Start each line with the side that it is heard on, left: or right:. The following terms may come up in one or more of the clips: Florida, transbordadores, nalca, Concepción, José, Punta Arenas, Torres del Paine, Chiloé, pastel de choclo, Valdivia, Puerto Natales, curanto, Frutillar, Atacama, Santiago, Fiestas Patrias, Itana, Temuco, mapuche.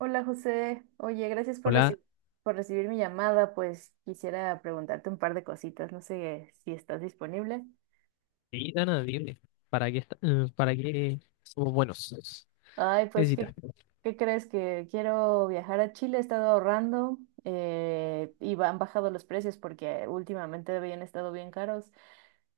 right: Hola José, oye, gracias por
left: Hola,
right: por recibir mi llamada, pues quisiera preguntarte un par de cositas, no sé si estás disponible.
left: Itana, dime, ¿para qué, para qué somos buenos?
right: Ay,
left: ¿Qué
right: pues,
left: necesitas?
right: ¿qué crees? Que quiero viajar a Chile, he estado ahorrando y han bajado los precios porque últimamente habían estado bien caros.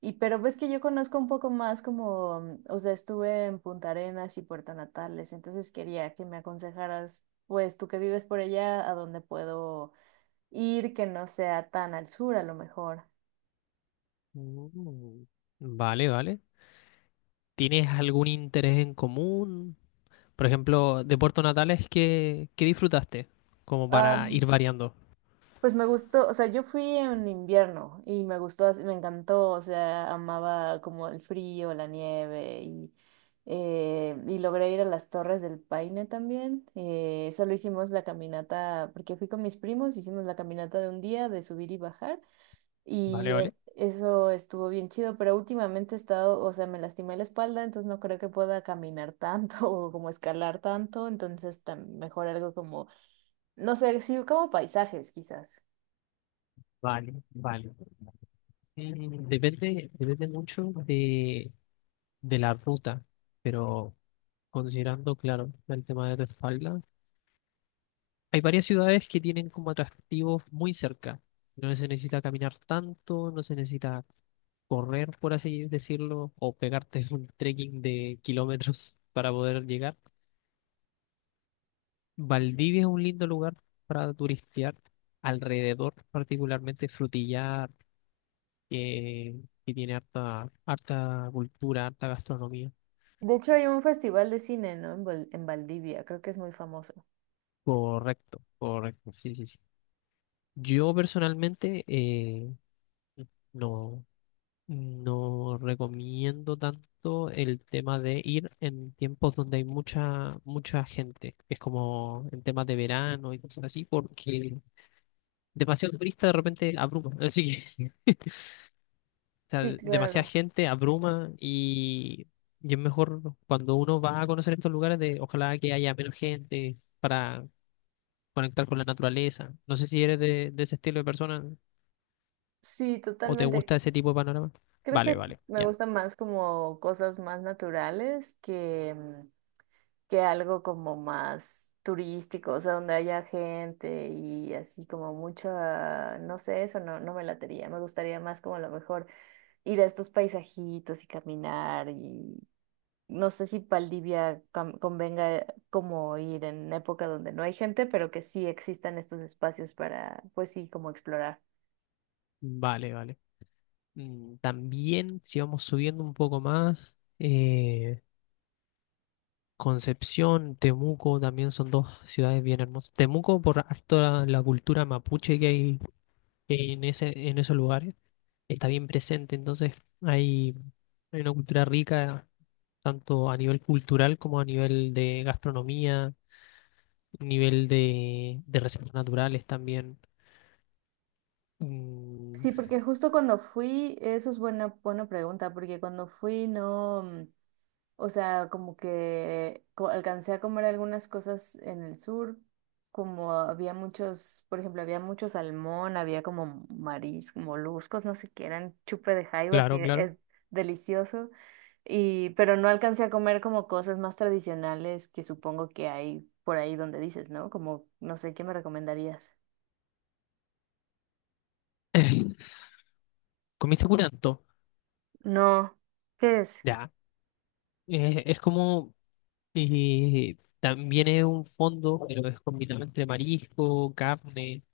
right: Y pero ves que yo conozco un poco más como, o sea, estuve en Punta Arenas y Puerto Natales, entonces quería que me aconsejaras, pues tú que vives por allá, a dónde puedo ir que no sea tan al sur a lo mejor.
left: Mm, vale, vale. ¿Tienes algún interés en común? Por ejemplo, de Puerto Natales, ¿qué disfrutaste? Como para
right: Am,
left: ir variando.
right: pues me gustó, o sea, yo fui en invierno y me gustó, me encantó, o sea, amaba como el frío, la nieve y logré ir a las Torres del Paine también. Solo hicimos la caminata, porque fui con mis primos, hicimos la caminata de un día de subir y bajar. Y
left: Vale, vale.
right: eso estuvo bien chido, pero últimamente he estado, o sea, me lastimé la espalda, entonces no creo que pueda caminar tanto o como escalar tanto, entonces mejor algo como, no sé, sí, como paisajes quizás.
left: Vale, vale. Mm, depende, depende mucho de la ruta, pero considerando, claro, el tema de tu espalda. Hay varias ciudades que tienen como atractivos muy cerca. No se necesita caminar tanto, no se necesita correr, por así decirlo, o pegarte un trekking de kilómetros para poder llegar. Valdivia es un lindo lugar para turistear, alrededor particularmente Frutillar, que, que tiene harta, harta cultura, harta gastronomía.
right: De hecho hay un festival de cine, ¿no? En, en Valdivia, creo que es muy famoso.
left: Correcto, correcto, sí, sí, sí. Yo personalmente no. No recomiendo tanto el tema de ir en tiempos donde hay mucha, mucha gente. Es como en temas de verano y cosas así, porque demasiado turista de repente abruma. Así que, o
right: Sí,
left: sea, demasiada
right: claro.
left: gente abruma y es mejor cuando uno va a conocer estos lugares, de ojalá que haya menos gente para conectar con la naturaleza. No sé si eres de ese estilo de persona
right: Sí,
left: o te
right: totalmente.
left: gusta ese tipo de panorama.
right: Creo que
left: Vale,
right: sí,
left: vale,
right: me
left: ya.
right: gustan más como cosas más naturales que algo como más turístico, o sea, donde haya gente y así como mucha, no sé, eso no, no me latería, me gustaría más como a lo mejor ir a estos paisajitos y caminar y no sé si Valdivia convenga como ir en época donde no hay gente, pero que sí existan estos espacios para, pues sí, como explorar.
left: Vale, vale. Mm, también, si vamos subiendo un poco más, Concepción, Temuco, también son dos ciudades bien hermosas. Temuco, por harto la cultura mapuche que hay en ese, en esos lugares, está bien presente, entonces hay, hay una cultura rica, tanto a nivel cultural como a nivel de gastronomía, nivel de reservas naturales también. Mm,
right: Sí, porque justo cuando fui, eso es buena, buena pregunta, porque cuando fui no... O sea, como que alcancé a comer algunas cosas en el sur, como había muchos, por ejemplo, había mucho salmón, había como mariscos, moluscos, no sé qué, eran chupe de jaiba,
left: claro,
right: que
left: claro.
right: es delicioso, y, pero no alcancé a comer como cosas más tradicionales que supongo que hay por ahí donde dices, ¿no? Como, no sé, ¿qué me recomendarías?
left: Comiste curanto,
right: No, ¿qué es?
left: ya. Es como y también es un fondo, pero es combinado entre marisco, carne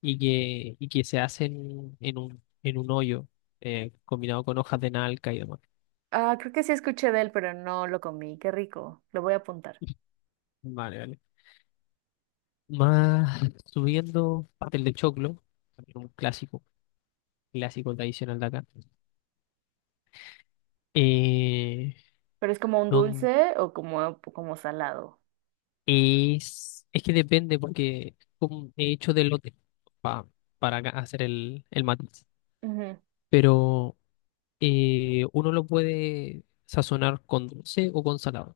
left: y que se hace en un hoyo, combinado con hojas de nalca y demás.
right: Ah, creo que sí escuché de él, pero no lo comí, qué rico, lo voy a apuntar.
left: Vale, vale. Más subiendo, pastel de choclo, también un clásico, clásico tradicional de acá. Eh,
right: Pero es como un
left: don-
right: dulce o como, como salado.
left: es que depende, porque como he hecho de lote pa- para acá hacer el matiz.
right: Ujú,
left: Pero uno lo puede sazonar con dulce o con salado.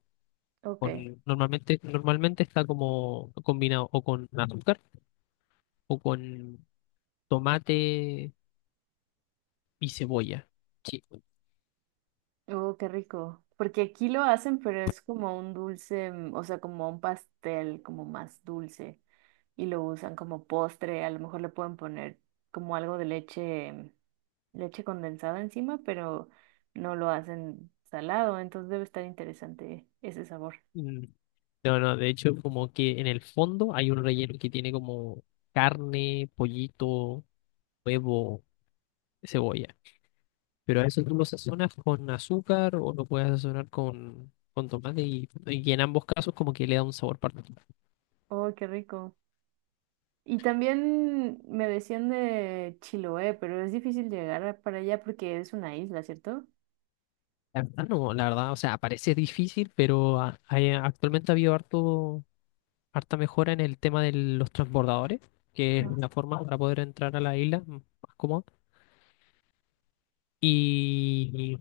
right: ok.
left: Normalmente, normalmente está como combinado o con azúcar o con tomate y cebolla. Sí.
right: Oh, qué rico. Porque aquí lo hacen, pero es como un dulce, o sea, como un pastel, como más dulce. Y lo usan como postre. A lo mejor le pueden poner como algo de leche, leche condensada encima, pero no lo hacen salado. Entonces debe estar interesante ese sabor.
left: Mm, no, no, de hecho, como que en el fondo hay un relleno que tiene como carne, pollito, huevo, cebolla. Pero a eso tú lo sazonas con azúcar, o lo puedes sazonar con tomate, y en ambos casos como que le da un sabor particular.
right: Oh, qué rico. Y también me decían de Chiloé, pero es difícil llegar para allá porque es una isla, ¿cierto?
left: La verdad no, la verdad, o sea, parece difícil, pero actualmente ha habido harto, harta mejora en el tema de los transbordadores, que es
right: Ah.
left: la forma para poder entrar a la isla más cómoda. Y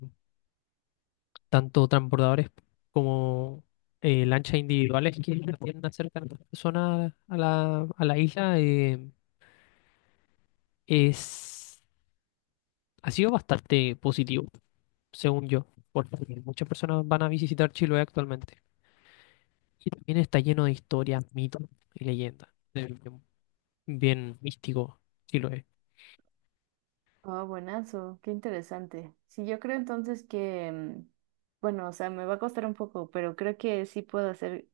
left: tanto transbordadores como lanchas individuales que tienden a acercar a las personas a a la isla es, ha sido bastante positivo, según yo, porque muchas personas van a visitar Chiloé actualmente. Y también está lleno de historias, mitos y leyendas. Es bien, bien místico, sí lo es.
right: Ah, buenazo, qué interesante. Sí, yo creo entonces que, bueno, o sea, me va a costar un poco, pero creo que sí puedo hacer,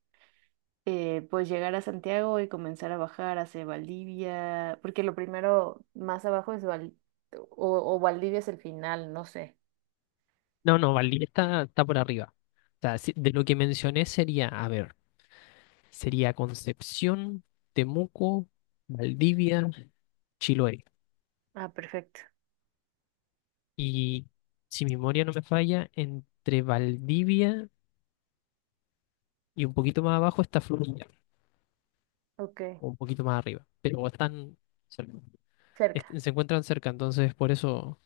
right: pues llegar a Santiago y comenzar a bajar hacia Valdivia, porque lo primero más abajo es Val, o Valdivia es el final, no sé.
left: No, no, Valdivia está, está por arriba. O sea, sí, de lo que mencioné sería, a ver, sería Concepción, Temuco, Valdivia, Chiloé.
right: Ah, perfecto.
left: Y si mi memoria no me falla, entre Valdivia y un poquito más abajo está Florida,
right: Ok,
left: o un poquito más arriba, pero están cerca.
right: cerca.
left: Se encuentran cerca, entonces por eso...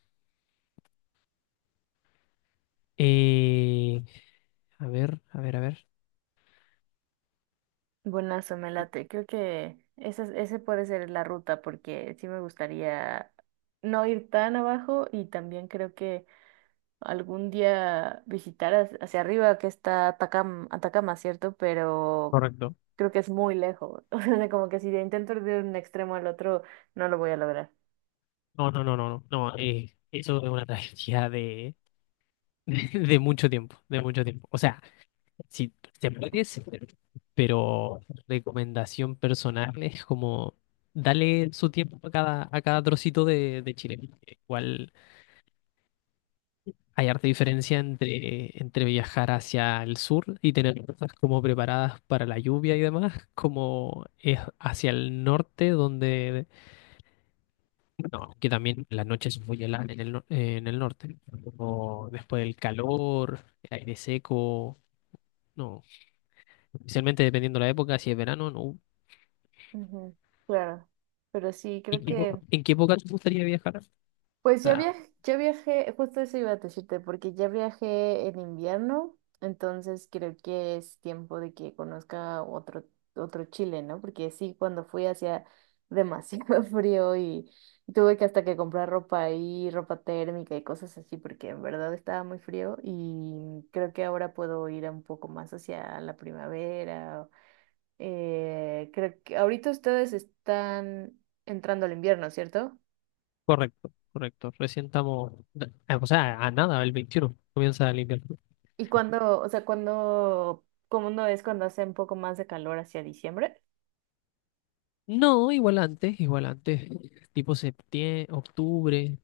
left: eh, a ver, a ver, a ver.
right: Buenazo, me late. Creo que esa, ese puede ser la ruta porque sí me gustaría no ir tan abajo y también creo que algún día visitar hacia hacia arriba que está Atacama, Atacama, ¿cierto? Pero
left: Correcto.
right: creo que es muy lejos. O sea, como que si intento ir de un extremo al otro, no lo voy a lograr.
left: No, no, no, no, no, no, eso es una tragedia de, de mucho tiempo, de mucho tiempo. O sea, si se puede, sí, pero recomendación personal es como darle su tiempo a cada trocito de Chile. Igual hay harta diferencia entre, entre viajar hacia el sur y tener cosas como preparadas para la lluvia y demás, como es hacia el norte, donde no, que también la noche es muy helada en el, no- en el norte. O después el calor, el aire seco. No, especialmente dependiendo de la época, si es verano, no.
right: Ujú, claro, pero sí, creo
left: ¿
right: que...
left: En qué época te gustaría viajar?
right: Pues
left: Ah,
right: ya viajé, justo eso iba a decirte, porque ya viajé en invierno, entonces creo que es tiempo de que conozca otro, otro Chile, ¿no? Porque sí, cuando fui hacía demasiado frío y tuve que hasta que comprar ropa ahí, ropa térmica y cosas así, porque en verdad estaba muy frío y creo que ahora puedo ir un poco más hacia la primavera. Creo que ahorita ustedes están entrando al invierno, ¿cierto?
left: correcto, correcto. Recién estamos, ah, o sea, a nada, el 21 comienza el invierno.
right: ¿Y cuándo, o sea, cuándo, cómo no es cuando hace un poco más de calor hacia diciembre?
left: No, igual antes, igual antes. Tipo septiembre, octubre.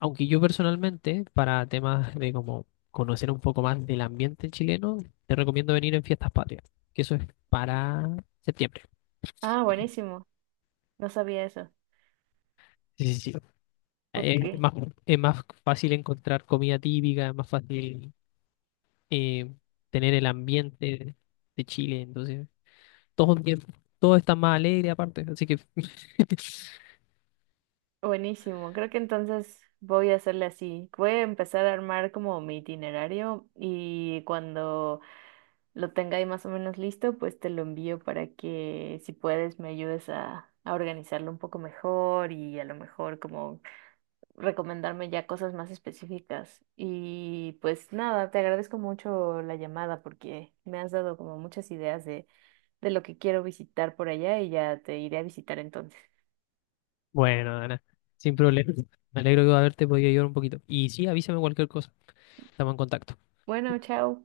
left: Aunque yo personalmente, para temas de como conocer un poco más del ambiente chileno, te recomiendo venir en Fiestas Patrias, que eso es para septiembre.
right: Ah, buenísimo. No sabía eso.
left: Sí, sí, sí.
right: Ok,
left: Es más, es más fácil encontrar comida típica, es más fácil eh, tener el ambiente de Chile, entonces todo, bien- todo está más alegre aparte, así que
right: buenísimo. Creo que entonces voy a hacerle así. Voy a empezar a armar como mi itinerario y cuando lo tenga ahí más o menos listo, pues te lo envío para que si puedes me ayudes a organizarlo un poco mejor y a lo mejor como recomendarme ya cosas más específicas. Y pues nada, te agradezco mucho la llamada porque me has dado como muchas ideas de lo que quiero visitar por allá y ya te iré a visitar entonces.
left: bueno, Ana, sin problema. Me alegro de haberte podido ayudar un poquito. Y sí, avísame cualquier cosa, estamos en contacto.
right: Bueno, chao.